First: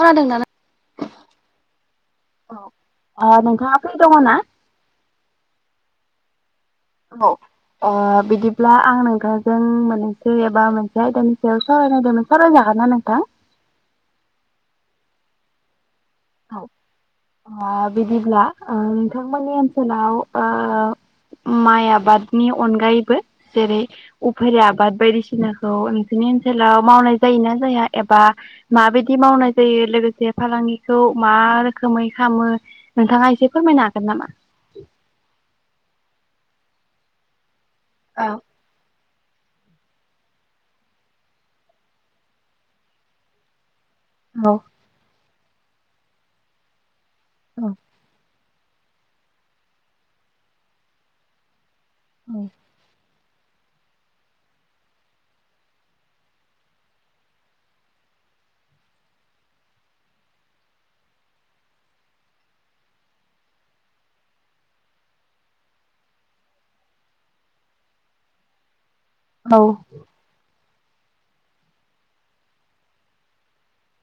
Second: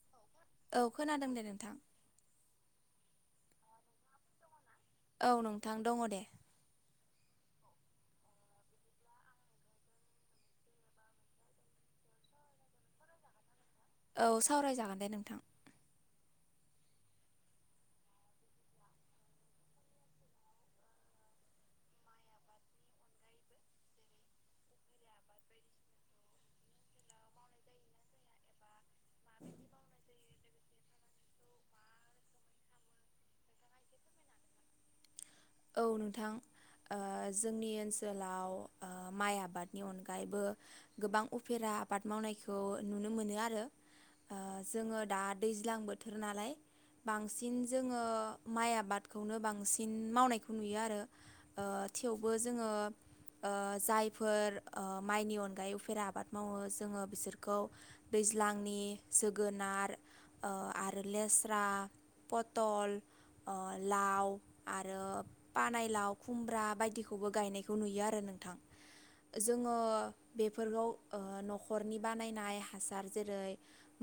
खोनादों औ नों खोनादों दे नोंथां औ ओ नोंथाङा फ्रि दङ' ना औ नोंथां दङ' दे। [unintelligible] ओ बिदिब्ला आं नोंथांजों मोन्नैसो एबा मोनसे आयदानि सायाव सावरायनायदोंमोन सावरायनो [unintelligible] नोंथां औ सावरायजागोन दे नोंथां औ ओ बिदिब्ला ओ नोंथांमोननि ओनसोलाव ओ माइ आबादनि अनगायैबो जेरै उफेरे आबाद बायदिसिनाखौ नोंसिनि ओनसोलाव मावनाय जायोना जाया एबा माबायदि मावनाय जायो लोगोसे फालांगि खौ मा रोखोमै खामो नोंथाङा एसे फोरमायनो हागोन नामा? औ नोंथां, ओ जोंनि औ ओनसोलाव ओ माइ आबादनि अनगायैबो गोबां उफेरा आबाद मावनायखौ नुनो मोनो आरो ओ औ जोङो दा दैज्लां बोथोर नालाय बांसिन जोङो माइ आबादखौनो बांसिन मावनायखौ नुयो आरो ओ थेवबो जोङो ओ जायफोर ओ माइनि अनगायै उफेरा आबाद मावो जोङो बिसोरखौ दैज्लांनि जोगोनार ओ आरो लेस्रा, पतल ओ लाव आरो पानायलाव, खुमब्रा बायदिखौबो गायनायखौ नुयो आरो नोंथां। औ जोङो बे फोरखौ ओ न'खरनि बानायनाय हासार जेरै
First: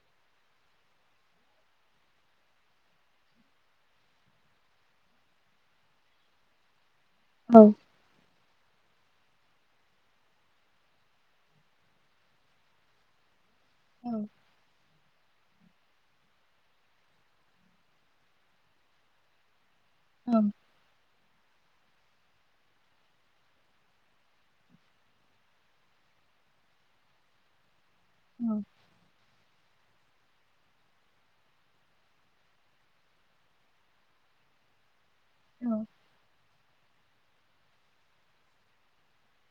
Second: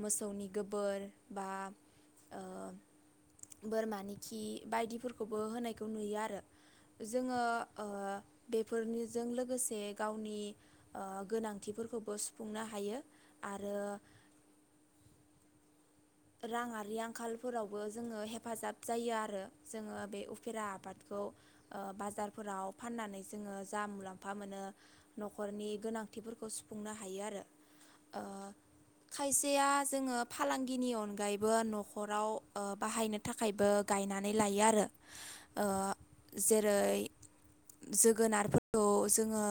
मोसौनि गोबोर बा ओ बोरमानि खि बायदिफोरखौबो होनायखौ नुयो आ रो जोङो औ ओ बेफोरनि जों लोगोसे गावनि ओ गोनांथिफोरखौबो सुफुंनो हायो। आरो औ राङारि आंखालफोरावबो जोङो हेफाजाब जायो आरो। जोङो बे उफेरा आबादखौ ओ बाजारफोराव फाननानै जोङो जा मुलाम्फा मोनो न'खरनि गोनांथिफोर खौ सुफुंनो हायो आरो। ओ [unintelligible] खायसेया जोङो फालांगिनि अन गायैबो न'खराव ओ बाहायनो थाखायबो गायनानै लायो आरो ओ औ जेरै जोगोनारफोरखौ जोङो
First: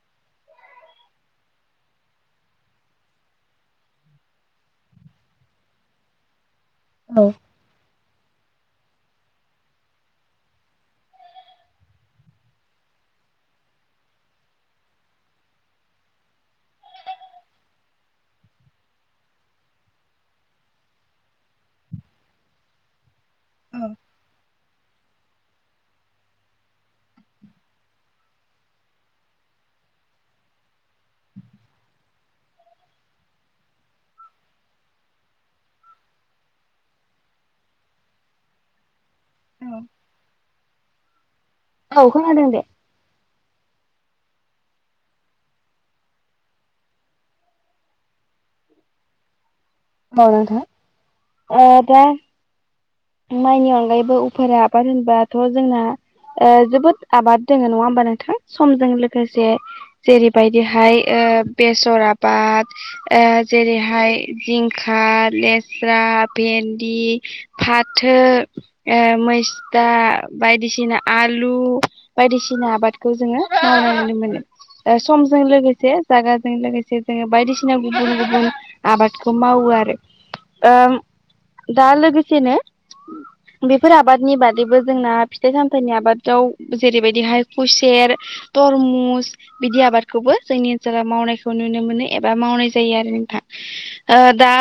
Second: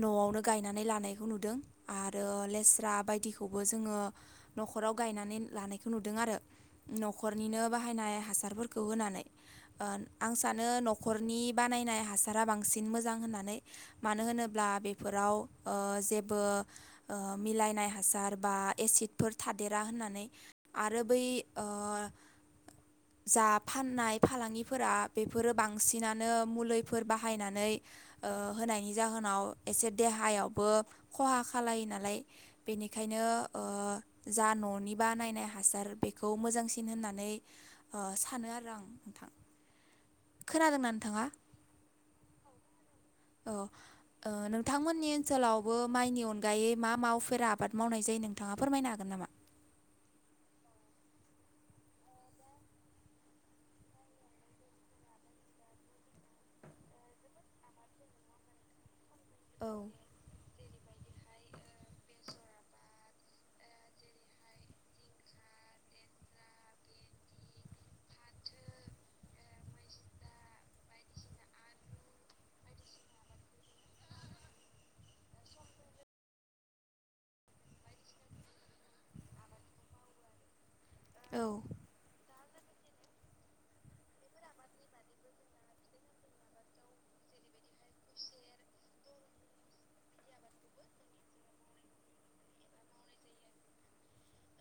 न'आवनो गायनानै लानायखौ नुदों आरो लेस्रा बायदिखौबो जोङो न'खराव गायनानै लानाय खौ नुदों आरो औ न'खरनिनो बाहायनाय हास ‌ सारफोरखौ होनानै। ओ आं सानो न'खरनि बानायनाय हासारा बांसिन मोजां होनना नै मानो होनोब्ला बेफोराव ओ जेबो ओ मिलायनाय हासार बा एसिडफोर थादेरा होननानै आरो बै ओ जा फाननाय फालांगि फोरा बेफोरो बांसिनानो मुलैफोर बाहायनानै ओ होनायनि जाहोनाव एसे देहायावबो खहा खालायो नालाय बेनिखायनो ओ जा न' नि बानायनाय हासार बेखौ मोजांसिन होननानै ओ सानो आरो आं नोंथां। [unintelligible] खोनादों ना नोंथाङा? औ खोनादों दे। [inaudible] ओ नोंथांमोननि ओनसोलावबो माइनि अनगायै मा मा उफेरा आबाद मावनाय जायो नोंथाङा फोरमायनो हागोन ना मा? मा नोंथां? अ दा माइनि अनगायैबो उफ्रा आबाद होनबाथ' जोंना ओ जोबोद आबाद दोङो नङा होमबा नोंथां समजों लोगोसे औ जेरैबाय दिहाय ओ बेसर आबाद ओ जेरैहाय जिंखा, ले स्रा, भेन्दि फाथो ओ मैस्था बायदिसिना आलु बायदिसि ना आबादखौ जोङो मावनाय नुनो मोनो। ओ समजों लोगोसे जागाजों लोगोसे जोङो बायदिसिना गुबुन गुबुन आबादखौ मावो रो ओम औ दा लोगोसेनो [inaudible] बेफोर आबादनि बादैबो जोंना फिथाइ सामथाइनि आबादाव जेरैबायदिहाय खुसेर तरमुस बिदि आबादखौबो जोंनि ओनसोलाव मावनायखौ नुनो मोनो एबा मावनाय जायो आरो नोंथां। ओ दा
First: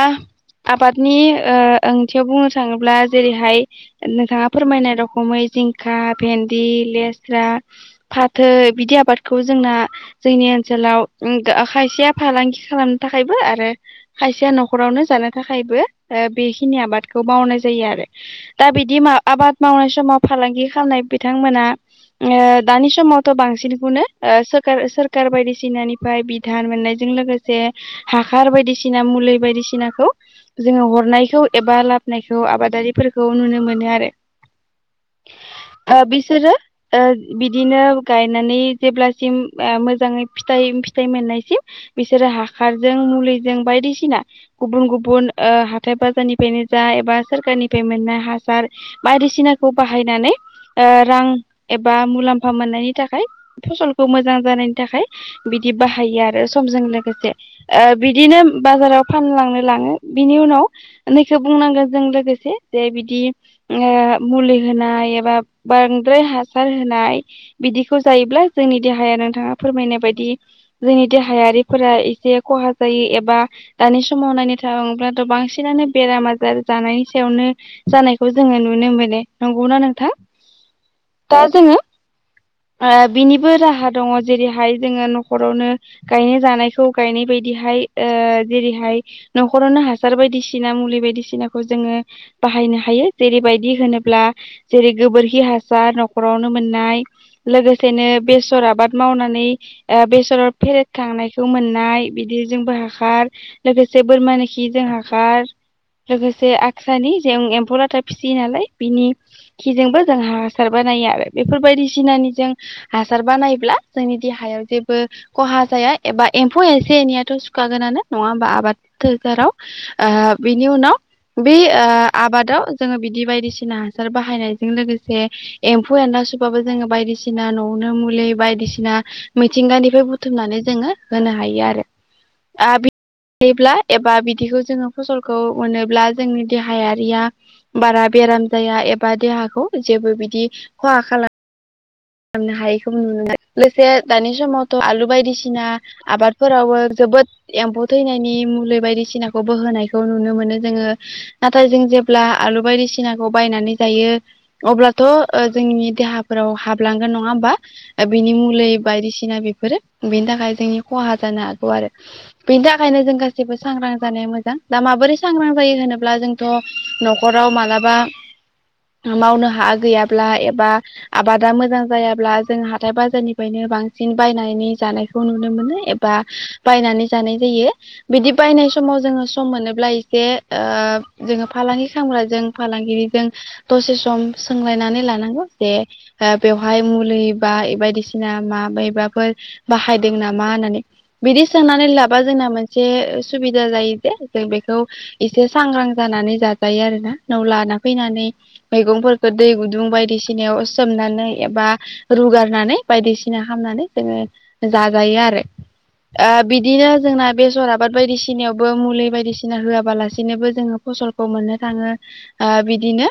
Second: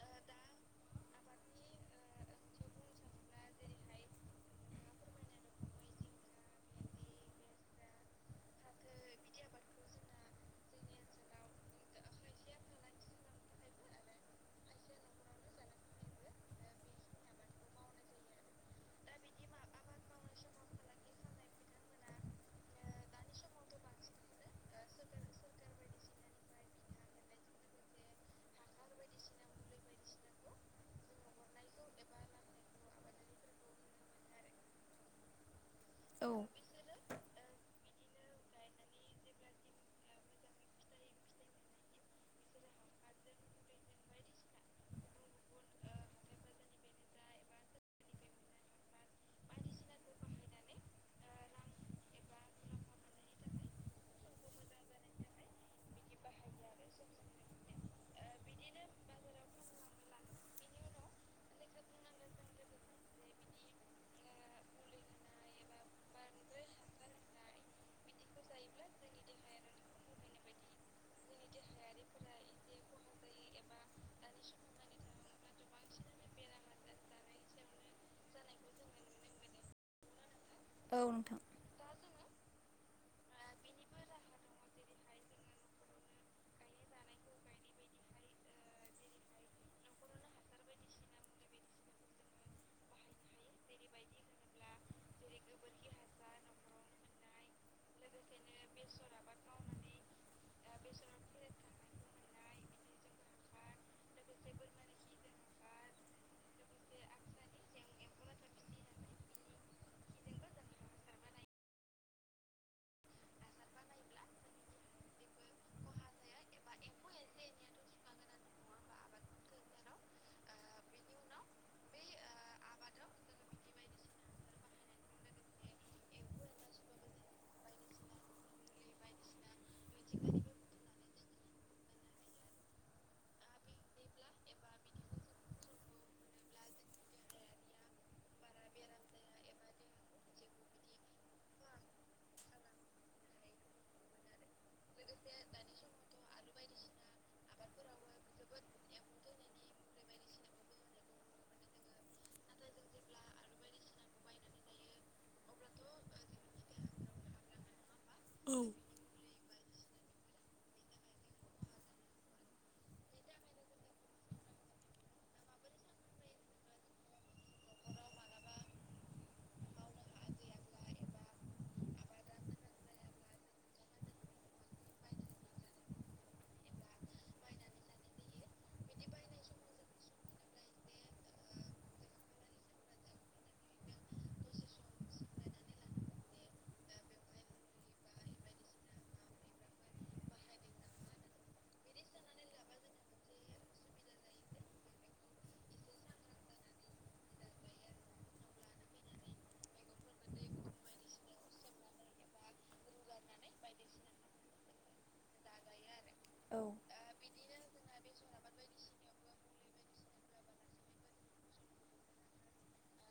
आबादनि ओ ओंथियाव बुंनो थाङोब्ला जेरैहाय नोंथाङा फोरमायनाय रखमै जिंखा, भेन्दि, लेस्रा फाथो बिदि आबादखौ जोंना जोंनि ओनसोलाव ओ खायसेया फालांगि खालामनो थाखायबो आरो खायसेया नखरावनो जानो थाखायबो ओ बेखिनि आबाद खौ मावनाय जायो आरो दा बिदि आबाद मावनाय समाव फालांगि खालामनाय बिथां मोना ओ दानि समावथ' बांसिन खौनो ओ सोरखार सोरखार बायदि सिनानिफ्राय बिधान मोननाय जों लोगोसे हाखार बायदिसिना मुलि बायदि सिनाखौ जोङो हरनायखौ एबा लाब -बोनायखौ आबादारि फोरखौ नुनो मोनो आरो। ओ औ बिसोरो आ बिदिनो गायनानै जेब्ला सिम ओ मोजाङै फिथाइ फिथाइ मोननायसे बिसोरो हाखारजों मुलिजों बायदि सिना गुबुन गुबुन आ हाथाय बाजारनि फायनो जा एबा सोरखार निफ्राय मोननाय हासार बायदि सिनाखौ बाहायनानै आ रां एबा मुलाम्फा मोननायनि थाखाय फसलखौ मोजां जानायनि थाखाय बिदि बाहायो आरो सम जों लोगोसे आ बिदिनो बाजाराव फानलांनो लाङो बिनि उनाव सो बुंनांगोन जों लोगोसे जे बिदि ओ मुलि होनाय एबा बांद्राय हासार होनाय बिदिखौ जायोब्ला जोंनि देहाया नोंथाङा फोरमायनाय बायदि जोंनि देहायारि फोरा एसे खहा जायो एबा दानि समाव नायनो थाङो बाथ' बांसिनानो बेराम आजार जानायनि सायावनो जानायखौ जोङो नुनो मोनो नंगौना नोंथां? औ नोंथां दा जोङो [inaudible] आ बिनिबो राहा दङ जेरै हाय जोङो नख' रावनो गायनाय जानायखौ गायनाय बायदि हाय ओ जेरै हाय नखरावनो हासार बायदिसि ना मुलि बायदि सिनाखौ जोङो बाहायनो हायो जेरै बायदि होनोब्ला जेरै गोबोरखि हा सार नखरावनो मोननाय लोगोसेनो बे सोर आबाद मावनानै ओ बेसर फेरेद खांनायखौ मोननाय बिदि जोंबो हा खार लोगोसे बोरमानि खि जों हाखार [inaudible] लोगोसे [unintelligible] जों एम्फौ लाथा फिसियो नालाय बिनि खिजों बो जों हासार बानायो। बेफोर बायदि सिनानि जों हासार बानायब्ला जोंनि देहायाव जेबो खहा जाया। एबा एम्फौ एसे एनैयाथ सुखा गोनानो नङा होमबा आबाद फोथाराव ओ बेनि उनाव बे आ आबादाव जोङो बिदि बायदि सिना हासार बाहायनायजों लोगोसे एम्फौ एनला सुबाबो जो बायदि सिना नवावनो मुलि बायदि सिना मिथिंगा निफ्राय बुथुमनानै जोङो हो नो हायो आरो आ बिदिब्ला एबा बिदिखौ जोङो फसलखौ मोनोब्ला जोंनि देहाया रिया बारा बेराम जाया एबा देहाखौ जेबो बिदि खहा खालाम हायिखौ नुनो लोगोसे दानि समाव थ आलु बायदि सिना आबाद फोरावबो जोबोद एम्फौ थैनायनि मुलि बायदिसिनाखौ बो हो होनायखौ नुनो मोनो। जोङो नाथाय जों जेब्ला आलु बायदिसिनाखौ बायनानै जायो अब्लाथ ओ जों नि देहा फोराव हाब लांगोन नङा होमबा ओ बेनि औ मुलै बायदिसिना बे फोरो बेनि थाखाय जोंनि खहा जानो हागौ आरो बेनि थाखायनो जों गासिबो सांग्रां जानाया मोजां। दा माबोरै सांग्रां जायो होनोब्ला जोंथ न'खराव मालाबा मावनो हा गैयाब्ला एबा आबाद दा मोजां जायाब्ला जों हाथाय बाजार निफ्रायनो बांसिन बायनानै जानायखौ नुनो मोनो एबा बायनानै जानाय जायो बिदि बायनाय समाव जोङो सम मोनोब्ला एसे ओ जोङो फालांगि खालामग्राजों फालां गिरिजों दसे सम सों लायनानै लानांगौ जे ओ बेवहाय मुलि बा बायदि सिना मा बेबाफोर बाहायदों नामा होननानै। बिदि सोंनानै लाबा जोंना मोनसे सुबिदा जायो जे जों बेखौ एसे सांग्रां जाना नानै जाजायो आरोना नआव लाना फैनानै मैगं फोरखौ दै गुदुं बायदि सिनायाव सोमनानै एबा रुगारनानै बायदिसिना खालामनानै जोङो जाजायो आरो। ओ बिदिनो जोंना बेजरा बाद बायदिसि सानायावबो मुलि बायदिसिना होयाबालासिनोबो जोङो फसलखौ मोननो थाङो ओ बिदिनो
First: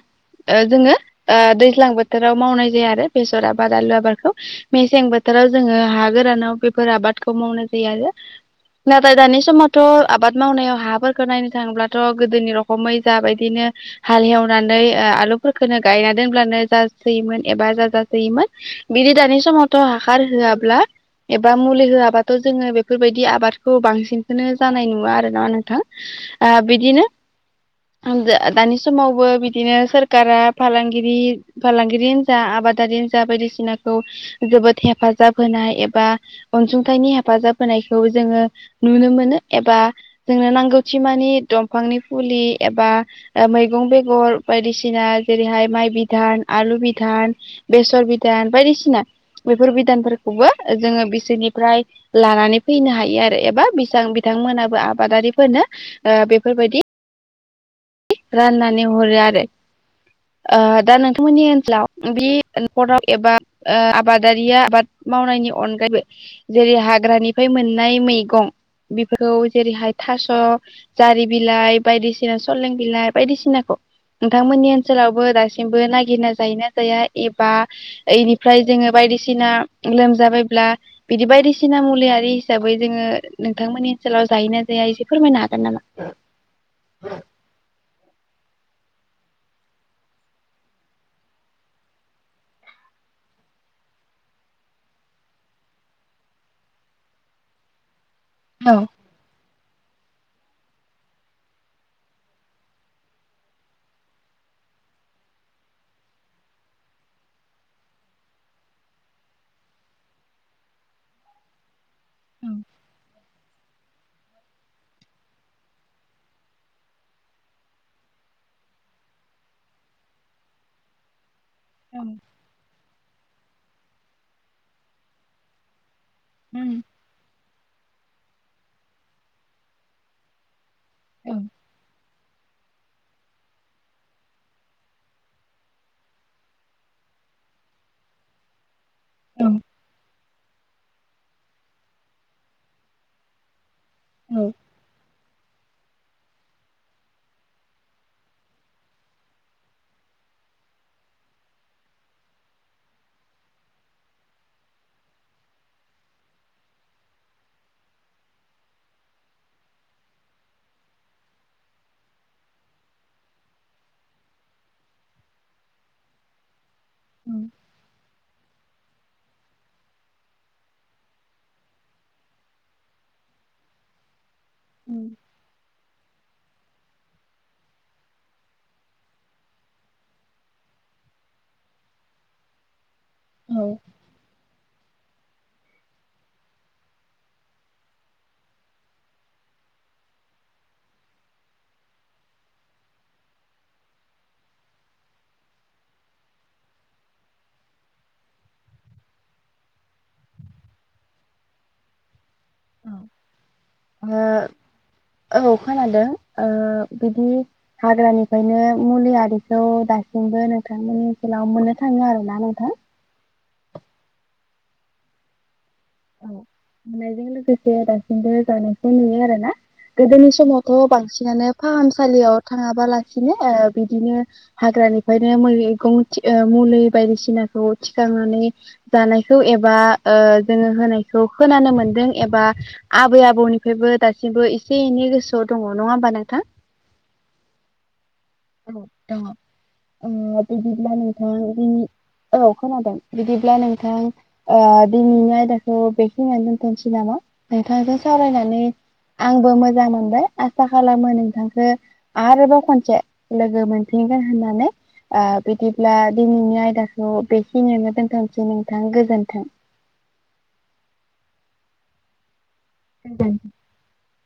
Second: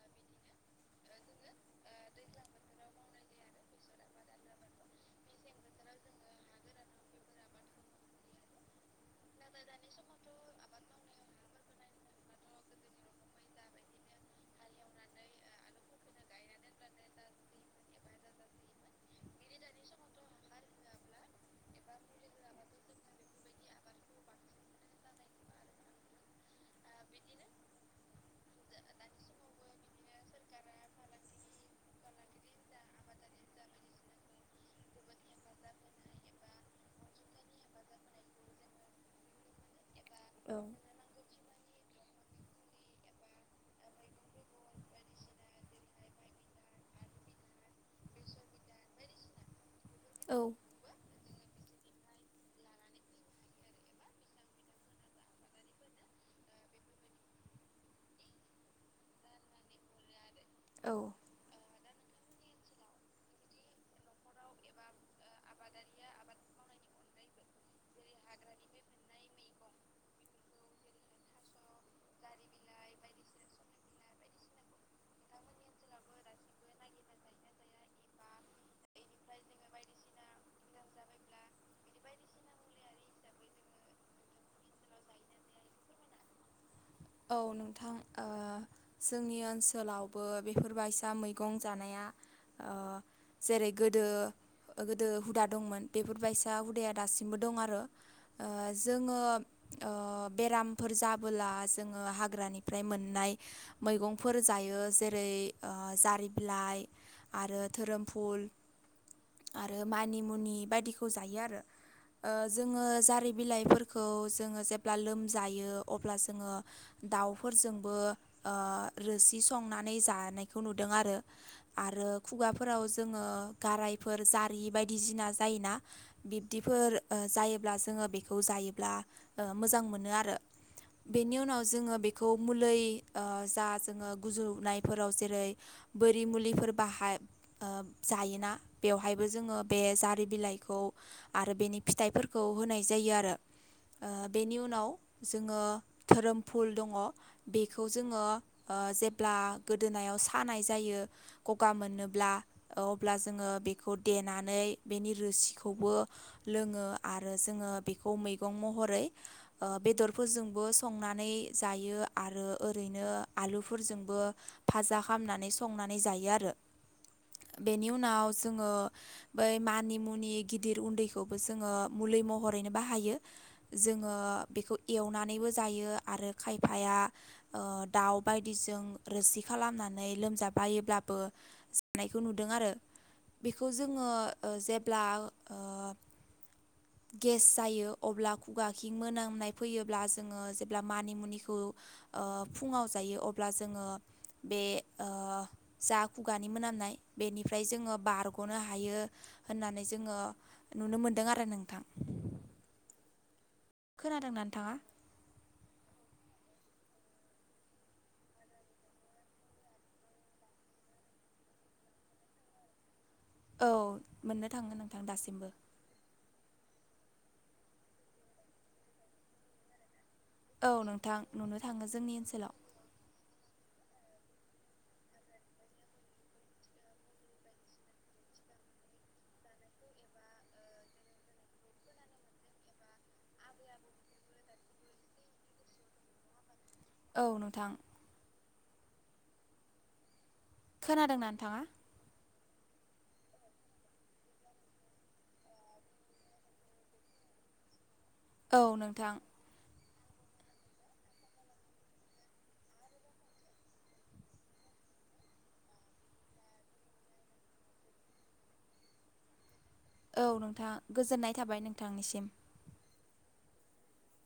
ओ जोङो ओ दैज्लां बोथोराव मावनाय जाया आरो बेसर आबाद आलु आबादखौ मेसें बोथोराव जोङो हा गोरानाव बेफोर आबादखौ मावनाय जायो आरो नाथाय दानि समावथ आबाद मावनायाव हाफोरखौ नायनो थाङोब्लाथ गोदोनि रखमै जाबायदिनो हालेवनानै ओ आलुफोरखौनो गायना दोनब्लानो जा सोयोमोन एबा जाजासोयोमोन बिदि दानि समावथ' हाखार होयाब्ला एबा मुलि होयाबाथ' जोङो बेफोरबायदि आबादखौ बांसिनखोनो जानाय नुवा आरो ना नोंथां आ बिदिनो आं दा दानि समावबो बिदिनो सरखारा फालांगिरि फालांगिरियानो जा आबादारियानो जा बायदिसिनाखौ जोबोद हेफाजाब होनाय एबा अनसुंथाइनि हेफाजाब होनायखौ जोङो नुनो मोनो एबा जोंनो औ नांगौथि मानि दब फांनि फुलि एबा ओ मैगं बेगर बायदिसिना जेरैहाय माइ बिधान आलु बिधान बेसर बिधान बायदिसिना बेफोर बिधानफोरखौबो औ जोङो सोरनिफ्राय लानानै फैनो हायो आरो एबा बिथां बिथांमोनाबो आबादारिफोरनो ओ बेफोरबायदि राननानै हरो आरो ओ दा औ नोंथांमोननि ओनसोलाव बे नखराव एबा ओ आबादारिया आबाद मावनायनि अनगायैबो जेरैहाय ग्रानिफाय मोन नाय मैगं बिफोरखौ जेरैहाय थास जारि बिलाइ बायदिसिना सलें बिलाइ बायदिसिनाखौ नोंथांमोननि सोलावबो दासिमबो नागिरना जायोना जाया एबा इनिफ्राय जोङो बायदिसिना लोमजाबायब्ला बिदि बायदिसिना मुलियारि हिसाबै जोङो नोंथांमोननि ओनसोलाव जायो ना जाया एसे फोरमायनो हागोन नामा औ थां जोंनि ओनसोलाव बो बेफोर बायसा मैगं जानाया ओ जेरै गोदो गोदो हुदा दंमोन बेफोरबायसा हुदाया दासिमबो दं आरो ओ औ जोङो ओ बेरामफोर जाबोला जोङो हाग्रानिफ्राय मोननाय मैगंफोर जाय यो जेरै जारि बिलाइ आरो धोरोमफुल आरो मानिमुनि बायदिखौ जायो आरो ओ जोङो जारि बिलाइफोरखौ जोङो जेब्ला लोमजायो अब्ला जोङो दाउफोरजोंबो ओ रोसि संनानै जानायखौ नुदों आरो आरो खुगाफोराव जोङो गारायफोर जारि बायदिसिना जायोना औ बिब्दिफोर ओ जायो ब्ला जोङो बेखौ जायोब्ला ओ मोजां मोनो आरो बेनि औ उनाव जोङो खौ मुलै ओ जा जोङो गुजुनाय फोराव जेरै बेरि मुलि बाहा ओ जायोना बेहायबो औ जोङो बे बे जारि बिलाइखौ आरो बेनि फिथाइफोरखौ होनाय जायो आरो ओ औ बेनि उनाव जोङो धोरोम फुल दङ बेखौ जोङो ओ जेब्ला गोदोनायाव सानाय जायो गगा मोनोब्ला अब्ला जोङो बेखौ देनानै बेनि रोसिखौबो लोङो आरो जोङो बेखौ मैगं महरै ओ बेदरफोरजोंबो संनानै जायो आरो ओरैनो आलुफोरजोंबो भाजा खालामनानै संनानै जायो आरो ओ बेनि उनाव जोङो बै मानि मुनि गिदिर उन्दैखौबो जोङो मुलि महरैनो बाहायो। जोङो बेखौ एवनानैबो जायो आरो खायफाया ओ दाउ बायदिजों रोसि खालामनानै लोमजाबायोब्लाबो जानायखौ नुदों आरो बेखौ जोङो ओ जेब्ला ओ गेस जायो अब्ला खुगाखिं मोनामनाय फैयोब्ला जोङो जेब्ला मानिमुनिखौ ओ फुङाव जायो अब्ला जोङो बे ओ जा खुगानि मोनामनाय बेनिफ्राय जोङो बारग'नो हायो‌ होननानै जोङो नुनो मोनदों आरो नोंथां। ओ खोनादोंना नोंथाङा? ओ औ खोनादों। ओ बिदि हाग्रानिफ्रायनो मुलि आरिखौ दासिमबो नोंथांमोननि मोननो थाङो आरोना नोंथां? औ मोननो थाङो नोंथां दासिमबो। औ मोननायजों लोगोसे दासिमबो जानायखौ नुयो आरो ना? गोदोनि औ समावथ' नोंथां बांसिनानो नुनो थाङो जोंनि फाहामसालियाव ओनसोलाव थाङाबालासिनो ओ बिदिनो हाग्रानिफ्रायनो मैगं थि ओ मुलि बायदिसिनाखौ थिखांनानै नै जानायखौ एबा ओ जोङो होनायखौ खोनानो मोनदों एबा आबै आबौनिफ्रायबो दासिमबो एसे एनै गोसोआव दङ नङा होमबा नोंथा? औ नोंथां। औ दङ ओ बिदिब्ला खोनादोंना नोंथां नोंथाङा? दिनै औ खोनादों बिदिब्ला नोंथां ओ दिनैनि आय दाखौ बेखिनियावनो दोनथ'नोसै नामा? नोंथांजों औ सावरायनानै नोंथां आंबो मोजां मोन बाय आसा खालामो नोंथांखौ आरोबाव खनसे लोगो मोनफिनगोन होननानै। ओ बिदिब्ला दिनैनि आयदाखौ बेखिनियावनो दोनथ'नोसै नोंथां गोजोन्थों। औ नोंथां गोजोननाय थाबाय नोंथांनिसिम। [inaudible]